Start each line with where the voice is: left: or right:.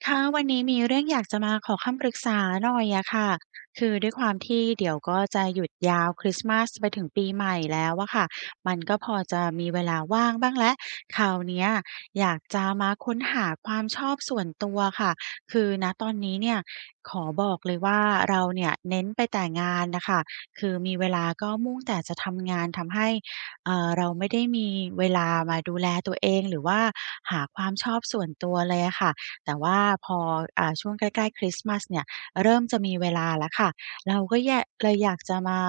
right: ค่ะ วันนี้มีเรื่องอยากจะมาขอคำปรึกษาหน่อยอะค่ะ คือด้วยความที่เดี๋ยวก็จะหยุดยาวคริสต์มาสไปถึงปีใหม่แล้วอะค่ะ มันก็พอจะมีเวลาว่างบ้างแล้ว คราวเนี้ยอยากจะมาค้นหาความชอบส่วนตัวค่ะ คือ ณ ตอนนี้เนี่ยขอบอกเลยว่า เราเนี่ยเน้นไปแต่งานน่ะค่ะ คือมีเวลาก็มุ่งแต่จะทำงาน ทำให้ อ่า เราไม่ได้มีเวลามาดูแลตัวเอง หรือว่าหาความชอบส่วนตัวเลยอะค่ะ แต่ว่าพอ อ่า ช่วงใกล้ ๆ คริสต์มาสเนี่ยเริ่มจะมีเวลาแล้วค่ะ เราก็แย่ะ เลยอยากจะมา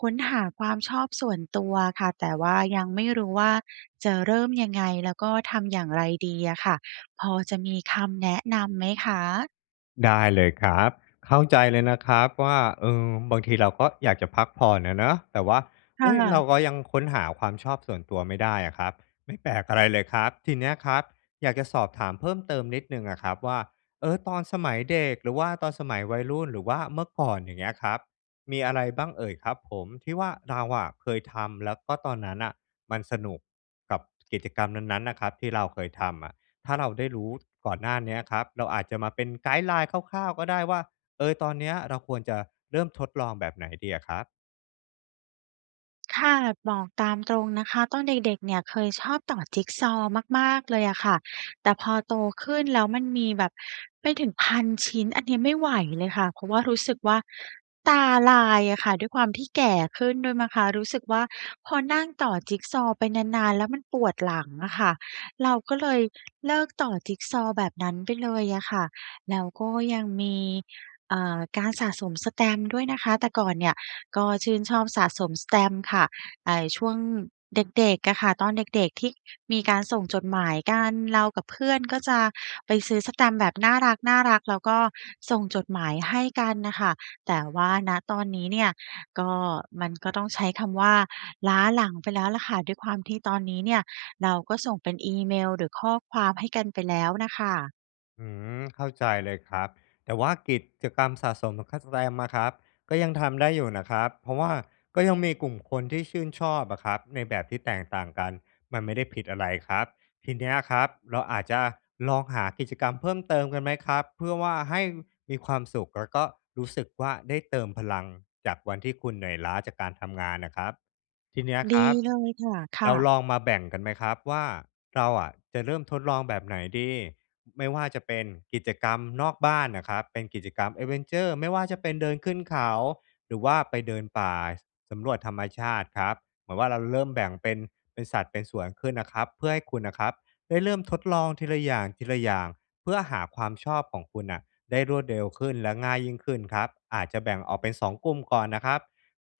right: ค้นหาความชอบส่วนตัวอะค่ะ แต่ว่ายังไม่รู้ว่า จะเริ่มยังไง แล้วก็ทำอย่างไรดีอะค่ะ พอจะมีคำแนะนำไหมคะ?
left: ได้เลยครับ เข้าใจเลยนะครับว่า เออ บางทีเราก็อยากจะพักผ่อนอะเนาะ แต่ว่า เ
right: ค
left: ฮ้ย
right: ่
left: เร
right: ะ
left: าก็ยังค้นหาความชอบส่วนตัวไม่ได้อะครับ ไม่แปลกอะไรเลยครับ ทีเนี้ยครับอยากจะสอบถามเพิ่มเติมนิดหนึ่งอะครับว่า เออ ตอนสมัยเด็ก หรือว่าตอนสมัยวัยรุ่น หรือว่าเมื่อก่อน อย่างเงี้ยครับ มีอะไรบ้างเอ่ยครับผม? ที่ว่า เราอะเคยทำ แล้วก็ตอนนั้นน่ะ มันสนุกกับกิจกรรมนั้น ๆ น่ะครับที่เราเคยทำอะ ถ้าเราได้รู้ก่อนหน้าเนี้ยครับ เราอาจจะมาเป็นไกด์ไลน์คร่าว ๆ ก็ได้ว่า เออ ตอนเนี้ยเราควรจะเริ่มทดลองแบบไหนดีอะครับ?
right: ค่ะ บอกตามตรงนะคะ ตอนเด็ก ๆ เนี่ยเคยชอบต่อจิกซอว์มาก ๆ เลยอะค่ะ แต่พอโตขึ้นแล้วมันมีแบบไปถึงพันชิ้น อันนี้ไม่ไหวเลยค่ะ เพราะว่ารู้สึกว่า ตาลายอะค่ะ ด้วยความที่แก่ขึ้นด้วยมั้งคะ รู้สึกว่าพอนั่งต่อจิกซอว์ไปนาน ๆ แล้วมันปวดหลังอะค่ะ เราก็เลยเลิกต่อจิกซอว์แบบนั้นไปเลยอะค่ะ แล้วก็ยังมี อ่า การสะสมแสตมป์ด้วยนะคะ แต่ก่อนเนี่ยก็ชื่นชอบสะสมแสตมป์ค่ะ แต่ช่วง เด็ก ๆ อะค่ะ ตอนเด็ก ๆ ที่มีการส่งจดหมายกัน เรากับเพื่อนก็จะไปซื้อแสตมป์แบบน่ารัก ๆ แล้วก็ส่งจดหมายให้กันน่ะค่ะ แต่ว่า ณ ตอนนี้เนี่ย ก็ มันก็ต้องใช้คำว่า ล้าหลังไปแล้วแหละค่ะ ด้วยความที่ตอนนี้เนี่ย เราก็ส่งเป็นอีเมล หรือข้อความให้กันไปแล้วน่ะค่ะ
left: อื้อฮือ เข้าใจเลยครับ แต่ว่ากิจกรรมสะสมแบบแคทแวมอะครับ ก็ยังทำได้อยู่น่ะครับ เพราะว่าก็ยังมีกลุ่มคนที่ชื่นชอบอะครับ ในแบบที่แตกต่างกัน มันไม่ได้ผิดอะไรครับ ทีเนี้ยครับเราอาจจะลองหากิจกรรมเพิ่มเติมกันไหมครับ? เพื่อว่าให้มีความสุข แล้วก็รู้สึกว่าได้เติมพลัง จากวันที่คุณเหนื่อยล้าจากการทำงานน่ะครับ ทีเนี้ย
right: ด
left: ค
right: ี
left: รับ
right: เลยค่ะ ค
left: เร
right: ่
left: า
right: ะ
left: ลองมาแบ่งกันไหมครับว่า เราอะจะเริ่มทดลองแบบไหนดี? ไม่ว่าจะเป็นกิจกรรมนอกบ้านน่ะครับ เป็นกิจกรรม แอดเวนเชอร์ ไม่ว่าจะเป็นเดินขึ้นเขา หรือว่าไปเดินป่าสำรวจธรรมชาติครับ เหมือนว่าเราเริ่มแบ่งเป็น เป็นสัดเป็นส่วนขึ้นน่ะครับ เพื่อให้คุณน่ะครับได้เริ่มทดลองทีละอย่าง ทีละอย่าง เพื่อหาความชอบของคุณน่ะได้รวดเร็วขึ้น และง่ายยิ่งขึ้นครับ อาจจะแบ่งออกเป็น 2 กลุ่มก่อนน่ะครับ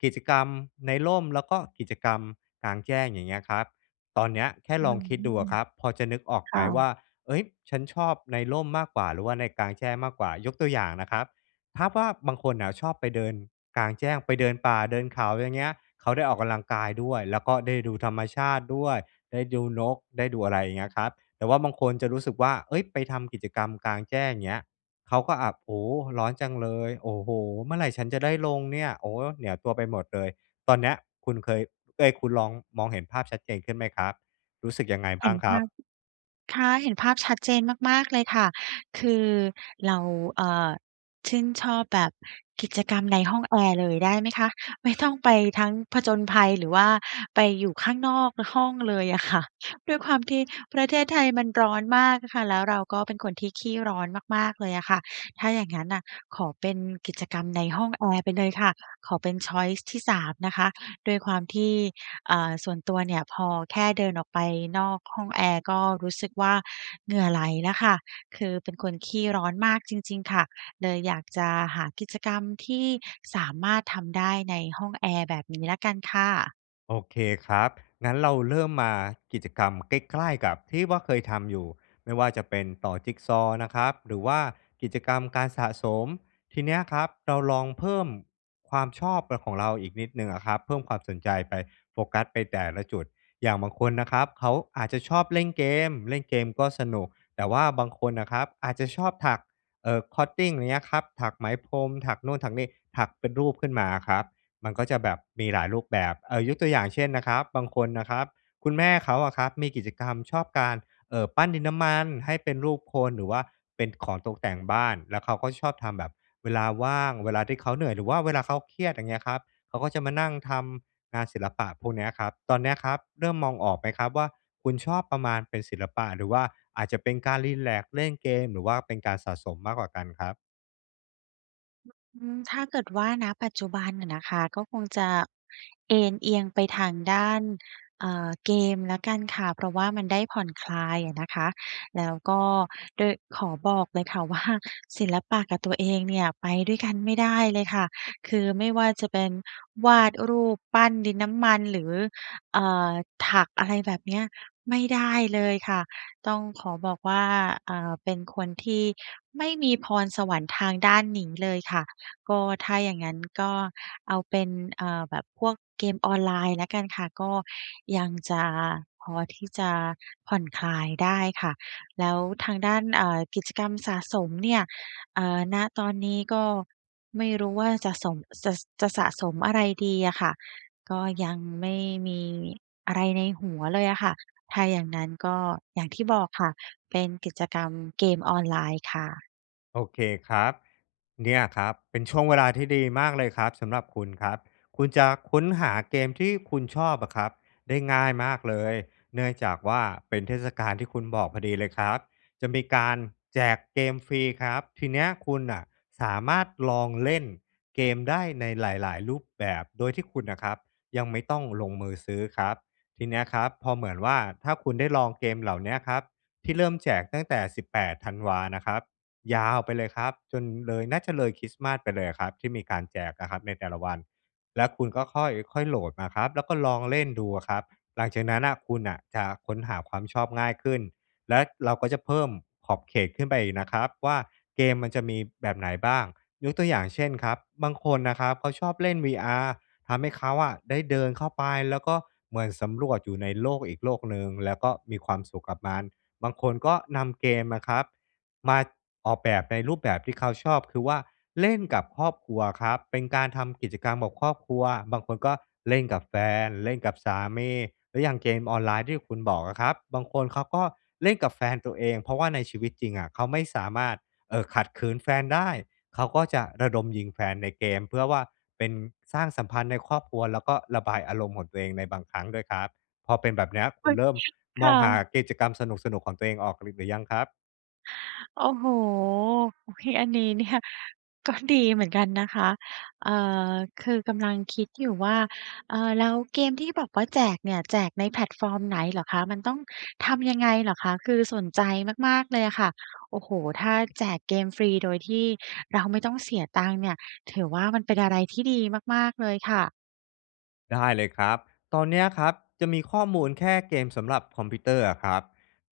left: กิจกรรมในร่ม แล้วก็กิจกรรมกลางแจ้ง อย่างเงี้ยครับ ตอนเนี้ยแค่
right: อื
left: ล
right: ้
left: อง
right: อ
left: คิด
right: ฮ
left: ดูอ
right: ื
left: ะ
right: อ
left: ครับ พอจะนึกออก
right: ค
left: ไหม
right: ่
left: ว่
right: ะ
left: า เอ๊ย ฉันชอบในร่มมากกว่าหรือว่าในกลางแจ้งมากกว่า? ยกตัวอย่างน่ะครับ ทาบว่า บางคนน่ะชอบไปเดินกลางแจ้ง ไปเดินป่าเดินเขา อย่างเงี้ย เขาได้ออกกำลังกายด้วย แล้วก็ได้ดูธรรมชาติด้วย ได้ดูนก ได้ดูอะไรอย่างเงี้ยครับ แต่ว่าบางคนจะรู้สึกว่า เฮ้ย ไปทำกิจกรรมกลางแจ้งเงี้ย เขาก็ อ่า โอ้โฮ ร้อนจังเลย โอ้โฮ เมื่อไรฉันจะได้ลงเนี่ย? โอ้ เหนียวตัวไปหมดเลย ตอนเนี้ยคุณเคย เอ๊ย คุณลอง มองเห็นภาพชัดเจนขึ้นไหมครับ? รู้สึกยังไงบ
right: เห
left: ้
right: ็
left: าง
right: น
left: ค
right: ภ
left: รั
right: า
left: บ?
right: พ ค่ะ เห็นภาพชัดเจนมาก ๆ เลยค่ะ คือ เรา เอ่อ ชื่นชอบแบบกิจกรรมในห้องแอร์เลยได้ไหมคะ? ไม่ต้องไปทั้งผจญภัย หรือว่าไปอยู่ข้างนอก อ ห้องเลยอะค่ะ ด้วยความที่ประเทศไทยมันร้อนมากอะค่ะ แล้วเราก็เป็นคนที่ขี้ร้อนมาก ๆ เลยอะค่ะ ถ้าอย่างงั้นน่ะ ขอเป็นกิจกรรมในห้องแอร์ไปเลยค่ะ ขอเป็น ชอยซ์ ที่ 3 นะคะ ด้วยความที่ อ่า ส่วนตัวเนี่ย พอแค่เดินออกไปนอกห้องแอร์ก็รู้สึกว่า เหงื่อไหลแล้วค่ะ คือเป็นคนขี้ร้อนมากจริง ๆ ค่ะ เลยอยากจะหากิจกรรมที่สามารถทำได้ในห้องแอร์ แบบนี้แล้วกันค่ะ
left: โอเคครับ งั้นเราเริ่มมากิจกรรม ใกล้ ๆ กับที่ว่าเคยทำอยู่ ไม่ว่าจะเป็นต่อจิกซอว์นะครับ หรือว่ากิจกรรมการสะสม ทีเนี้ยครับ เราลองเพิ่มความชอบแบบของเราอีกนิดหนึ่งอะครับ เพิ่มความสนใจไป โฟกัสไปแต่ละจุด อย่างบางคนนะครับ เขาอาจจะชอบเล่นเกม เล่นเกมก็สนุก แต่ว่าบางคนน่ะครับอาจจะชอบถัก เอ่อ คอตติ้ง อย่างเงี้ยครับ ถักไหมพรม ถักโน่นถักนี่ ถักเป็นรูปขึ้นมาอะครับ มันก็จะแบบมีหลายรูปแบบ เอ่อ ยกตัวอย่างเช่นนะครับ บางคนน่ะครับ คุณแม่เขาอะครับ มีกิจกรรมชอบการ เอ่อ ปั้นดินน้ำมันให้เป็นรูปคน หรือว่าเป็นของตกแต่งบ้าน แล้วเขาก็ชอบทำแบบเวลาว่าง เวลาที่เขาเหนื่อย หรือว่าเวลาเขาเครียด อย่างเงี้ยครับ เขาก็จะมานั่งทำงานศิลปะพวกเนี้ยอะครับ ตอนเนี้ยครับเริ่มมองออกไหมครับว่า คุณชอบประมาณเป็นศิลปะ หรือว่าอาจจะเป็นการรีแลกซ์ เล่นเกม หรือว่าเป็นการสะสมมากกว่ากันครับ?
right: อืม ถ้าเกิดว่า ณ ปัจจุบันอะนะคะ ก็คงจะเอนเอียงไปทางด้าน อ่า เกมแล้วกันค่ะ เพราะว่ามันได้ผ่อนคลายอะนะคะ แล้วก็ด้วย ขอบอกเลยค่ะ ว่า ศิลปะกับตัว เองเนี่ย ไปด้วยกันไม่ได้เลยค่ะ คือไม่ว่าจะเป็นวาดรูป ปั้นดินน้ำมัน หรือ อ่า ถักอะไรแบบเนี้ย ไม่ได้เลยค่ะ ต้องขอบอกว่า อ่า เป็นคนที่ไม่มีพรสวรรค์ทางด้านนี้เลยค่ะ ก็ถ้าอย่างงั้น ก็เอาเป็น อ่า แบบพวกเกมออนไลน์แล้วกันค่ะ ก็ยังจะพอที่จะผ่อนคลายได้ค่ะ แล้วทางด้าน อ่า กิจกรรมสะสมเนี่ย เอ่อ ณ ตอนนี้ก็ไม่รู้ว่าจะสม จะ ส จะสะสมอะไรดีอะค่ะ ก็ยังไม่มีอะไรในหัวเลยอะค่ะ ถ้าอย่างนั้นก็อย่างที่บอกค่ะ เป็นกิจกรรมเกมออนไลน์ค่ะ
left: โอเคครับ เนี่ยครับเป็นช่วงเวลาที่ดีมากเลยครับสำหรับคุณครับ คุณจะค้นหาเกมที่คุณชอบอะครับได้ง่ายมากเลย เนื่องจากว่า เป็นเทศกาลที่คุณบอกพอดีเลยครับ จะมีการแจกเกมฟรีครับ ทีนี้คุณน่ะสามารถลองเล่นเกมได้ในหลาย ๆ รูปแบบ โดยที่คุณน่ะครับ ยังไม่ต้องลงมือซื้อครับ ทีนี้อะครับพอเหมือนว่า ถ้าคุณได้ลองเกมเหล่านี้อะครับ ที่เริ่มแจกตั้งแต่ 18 ธันวานะครับ ยาวไปเลยครับ จนเลย น่าจะเลยคริสต์มาสไปเลยอะครับที่มีการแจกอะครับในแต่ละวัน แล้วคุณก็ค่อย ค่อยโหลดมาครับ แล้วก็ลองเล่นดูอะครับ หลังจากนั้นน่ะ คุณน่ะจะค้นหาความชอบง่ายขึ้น และเราก็จะเพิ่มขอบเขตขึ้นไปอีกนะครับว่า เกมมันจะมีแบบไหนบ้าง ยกตัวอย่างเช่นครับ บางคนนะครับเขาชอบเล่น VR ทำให้เขาอะได้เดินเข้าไป แล้วก็เหมือนสำรวจอยู่ในโลกอีกโลกหนึ่ง แล้วก็มีความสุขกับมัน บางคนก็นำเกมมาครับ มา ออกแบบในรูปแบบที่เขาชอบ คือว่าเล่นกับครอบครัวครับ เป็นการทำกิจกรรมกับครอบครัว บางคนก็เล่นกับแฟน เล่นกับสามี หรืออย่างเกมออนไลน์ที่คุณบอกอะครับ บางคนเขาก็เล่นกับแฟนตัวเอง เพราะว่าในชีวิตจริงอะเขาไม่สามารถ เอ่อ ขัดขืนแฟนได้ เขาก็จะระดมยิงแฟนในเกม เพื่อว่าเป็น สร้างสัมพันธ์ในครอบครัว แล้วก็ระบายอารมณ์ของตัวเองในบางครั้งด้วยครับ พอเป็นแบบเนี้ย คุณเริ่ม
right: ค
left: มอ
right: ่
left: งหา
right: ะ
left: กิจกรรมสนุก ๆ ของตัวเองออกหรือ หรือยังครับ?
right: โอ้โฮ! โอเค อันนี้เนี่ยก็ดีเหมือนกันนะคะ เออ คือกำลังคิดอยู่ว่า เออ แล้วเกมที่แบบว่าแจกเนี่ยแจกในแพลตฟอร์มไหนเหรอคะ? มันต้องทำยังไงเหรอคะ? คือสนใจมาก ๆ เลยอะค่ะ โอ้โฮ! ถ้าแจกเกมฟรีโดยที่เราไม่ต้องเสียตังค์เนี่ย ถือว่ามันเป็นอะไรที่ดีมาก ๆ เลยค่ะ
left: ได้เลยครับ ตอนนี้อะครับ จะมีข้อมูลแค่เกมสำหรับคอมพิวเตอร์อะครับ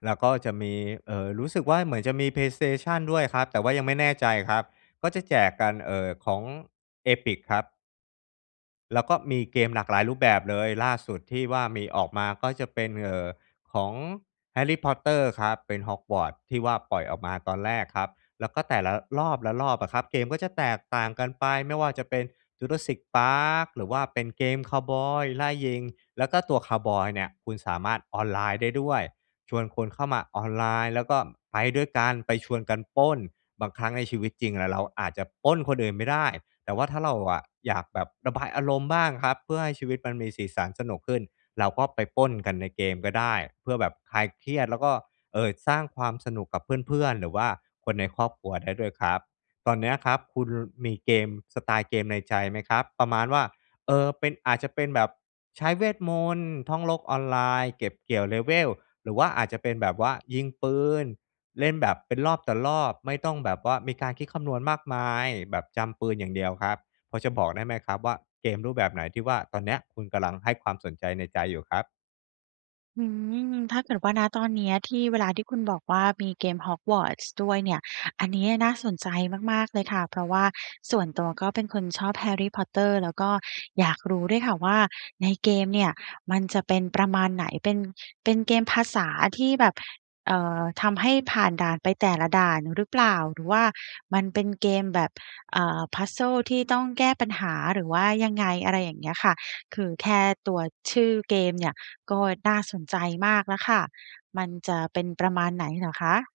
left: แล้วก็จะมี เออ รู้สึกว่า เหมือนจะมี Play Station ด้วยครับ แต่ว่ายังไม่แน่ใจครับ ก็จะแจกกัน เออ ของ Epic ครับ แล้วก็มีเกมหลากหลายรูปแบบเลย ล่าสุดที่ว่ามีออกมาก็จะเป็น เออ ของ แฮร์รี่ พอตเตอร์ ครับ เป็นฮอกวอตส์ที่ว่าปล่อยออกมาตอนแรกครับ แล้วก็ แต่ละรอบ ๆ อะครับ เกมก็จะแตกต่างกันไป ไม่ว่าจะเป็น จูราสสิค พาร์ค หรือว่าเป็นเกมคาวบอยไล่ยิง แล้วก็ตัวคาวบอยเนี่ย คุณสามารถออนไลน์ได้ด้วย ชวนคนเข้ามาออนไลน์แล้วก็ไปด้วยกัน ไปชวนกันปล้น บางครั้งในชีวิตจริงแล้วเราอาจจะปล้นคนอื่นไม่ได้ แต่ว่าถ้าเราอะอยากแบบระบายอารมณ์บ้างครับ เพื่อให้ชีวิตมันมีสีสันสนุกขึ้น เราก็ไปปล้นกันในเกมก็ได้ เพื่อแบบคลายเครียดแล้วก็ เออ สร้างความสนุกกับเพื่อน ๆ หรือว่าคนในครอบครัวได้ด้วยครับ ตอนนี้ครับคุณ ล มีเกม สไตล์เกมในใจไหมครับ ประมาณว่า เออ เป็น อาจจะเป็นแบบใช้เวทมนตร์ ท่องโลกออนไลน์ เก็บเกี่ยวเลเวล หรือว่าอาจจะเป็นแบบว่ายิงปืน เล่นแบบเป็นรอบต่อรอบ ไม่ต้องแบบว่ามีการคิดคำนวณมากมาย แบบจำปืนอย่างเดียวครับ พอจะบอกได้ไหมครับว่าเกมรูปแบบไหนที่ว่า ตอนนี้คุณกำลังให้ความสนใจในใจอยู่ครับ?
right: อืม ถ้าเกิดว่า ณ ตอนเนี้ยที่ เวลาที่คุณบอกว่ามีเกมฮอกวอตส์ด้วยเนี่ย อันนี้น่าสนใจมาก ๆ เลยค่ะ เพราะว่าส่วนตัวก็เป็นคนชอบ แฮร์รี่ พอตเตอร์ แล้วก็อยากรู้ด้วยค่ะว่า ในเกมเนี่ยมันจะเป็นประมาณไหน เป็น เป็นเกมภาษาที่แบบ เอ่อ ทำให้ผ่านด่านไปแต่ละด่านหรือเปล่า หรือว่ามันเป็นเกมแบบ อ่า puzzles ที่ต้องแก้ปัญหา หรือว่ายังไง อะไรอย่างเงี้ยค่ะ คือ แค่ตัวชื่อเกมเนี่ยก็น่าสนใจมากแล้วค่ะ มันจะเป็นประมาณไหนเหรอคะ?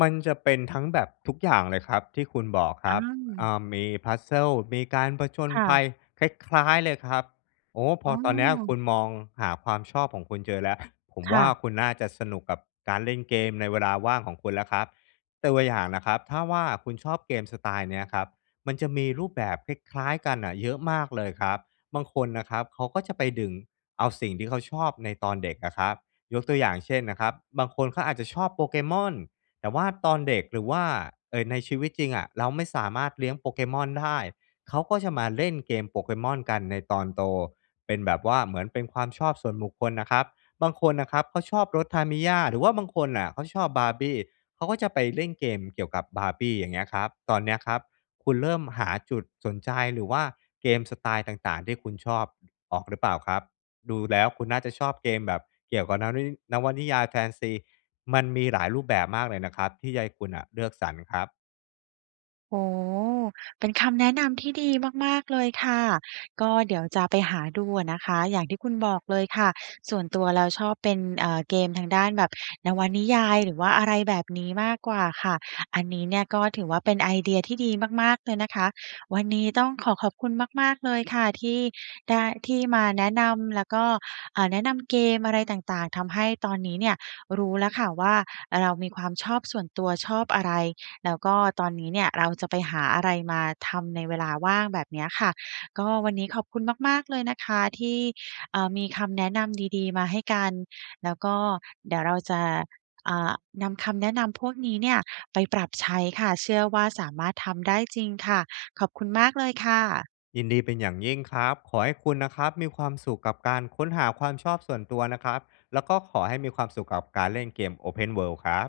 left: มันจะเป็นทั้งแบบทุกอย่างเลยครับ ที่คุณบอกค
right: อ
left: ร
right: ื
left: ับ อ
right: ม
left: ่า มี puzzles มีการผจญ
right: ค่
left: ภ
right: ะ
left: ัยคล้าย ๆ เลยครับ โอ้โฮ พ
right: อ
left: อ
right: ๋
left: ตอนเนี้ย คุ
right: อ
left: ณมองหาความชอบของคุณเจอแล้ว ผม
right: ค
left: ว
right: ่
left: ่า
right: ะ
left: คุณน่าจะสนุกกับการเล่นเกมในเวลาว่างของคุณแล้วครับ ตัวอย่างนะครับ ถ้าว่าคุณชอบเกมสไตล์เนี้ยครับ มันจะมีรูปแบบคล้าย ๆ กันอะเยอะมากเลยครับ บางคนนะครับ เขาก็จะไปดึงเอาสิ่งที่เขาชอบในตอนเด็กอะครับ ยกตัวอย่างเช่นนะครับ บางคนเขาอาจจะชอบโปเกมอน แต่ว่าตอนเด็กหรือว่า เอ่อ ในชีวิตจริงอะ เราไม่สามารถเลี้ยงโปเกมอนได้ เขาก็จะมาเล่นเกมโปเกมอนกันในตอนโต เป็นแบบว่าเหมือนเป็นความชอบส่วนบุคคลน่ะครับ บางคนนะครับเขาชอบรถทามิย่า หรือว่าบางคนน่ะเขาชอบบาร์บี้ เขาก็จะไปเล่นเกมเกี่ยวกับบาร์บี้ อย่างเงี้ยครับ ตอนเนี้ยครับ คุณเริ่มหาจุดสนใจ หรือว่า เกมไตล์ต่าง ๆ ที่คุณชอบออก หรือเปล่าครับ ดูแล้วคุณน่าจะชอบเกมแบบเกี่ยวกับนวนิ นวนิยายแฟนซี มันมีหลายรูปแบบมากเลยนะครับ ที่จะให้คุณอะเลือกสรรครับ
right: โอ้โฮ เป็นคำแนะนำที่ดีมาก ๆ เลยค่ะ ก็เดี๋ยวจะไปหาดูอะนะคะ อย่างที่คุณบอกเลยค่ะ ส่วนตัวแล้วชอบเป็น เอ่อ เกมทางด้านแบบนวนิยาย หรือว่าอะไรแบบนี้มากกว่าค่ะ อันนี้เนี่ย ก็ถือว่าเป็นไอเดียที่ดีมาก ๆ เลยนะคะ วันนี้ต้องขอขอบคุณมาก ๆ เลยค่ะ ที่ได้ ที่มาแนะนำแล้วก็ เอ่อ แนะนำเกมอะไรต่าง ๆ ทำให้ตอนนี้เนี่ยรู้แล้วค่ะว่า เรามีความชอบส่วนตัวชอบอะไร แล้วก็ตอนนี้เนี่ยเราจะไปหาอะไรมาทำในเวลาว่างแบบเนี้ยค่ะ ก็วันนี้ขอบคุณมาก ๆ เลยนะคะที่ เอ่อ มีคำแนะนำดี ๆ มาให้กัน แล้วก็เดี๋ยวเราจะ อ่า นำคำแนะนำพวกนี้เนี่ยไปปรับใช้ค่ะ เชื่อว่าสามารถทำได้จริงค่ะ ขอบคุณมากเลยค่ะ
left: ยินดีเป็นอย่างยิ่งครับ ขอให้คุณนะครับมีความสุขกับการค้นหาความชอบส่วนตัวนะครับ แล้วก็ขอให้มีความสุขกับการเล่นเกม Open World ครับ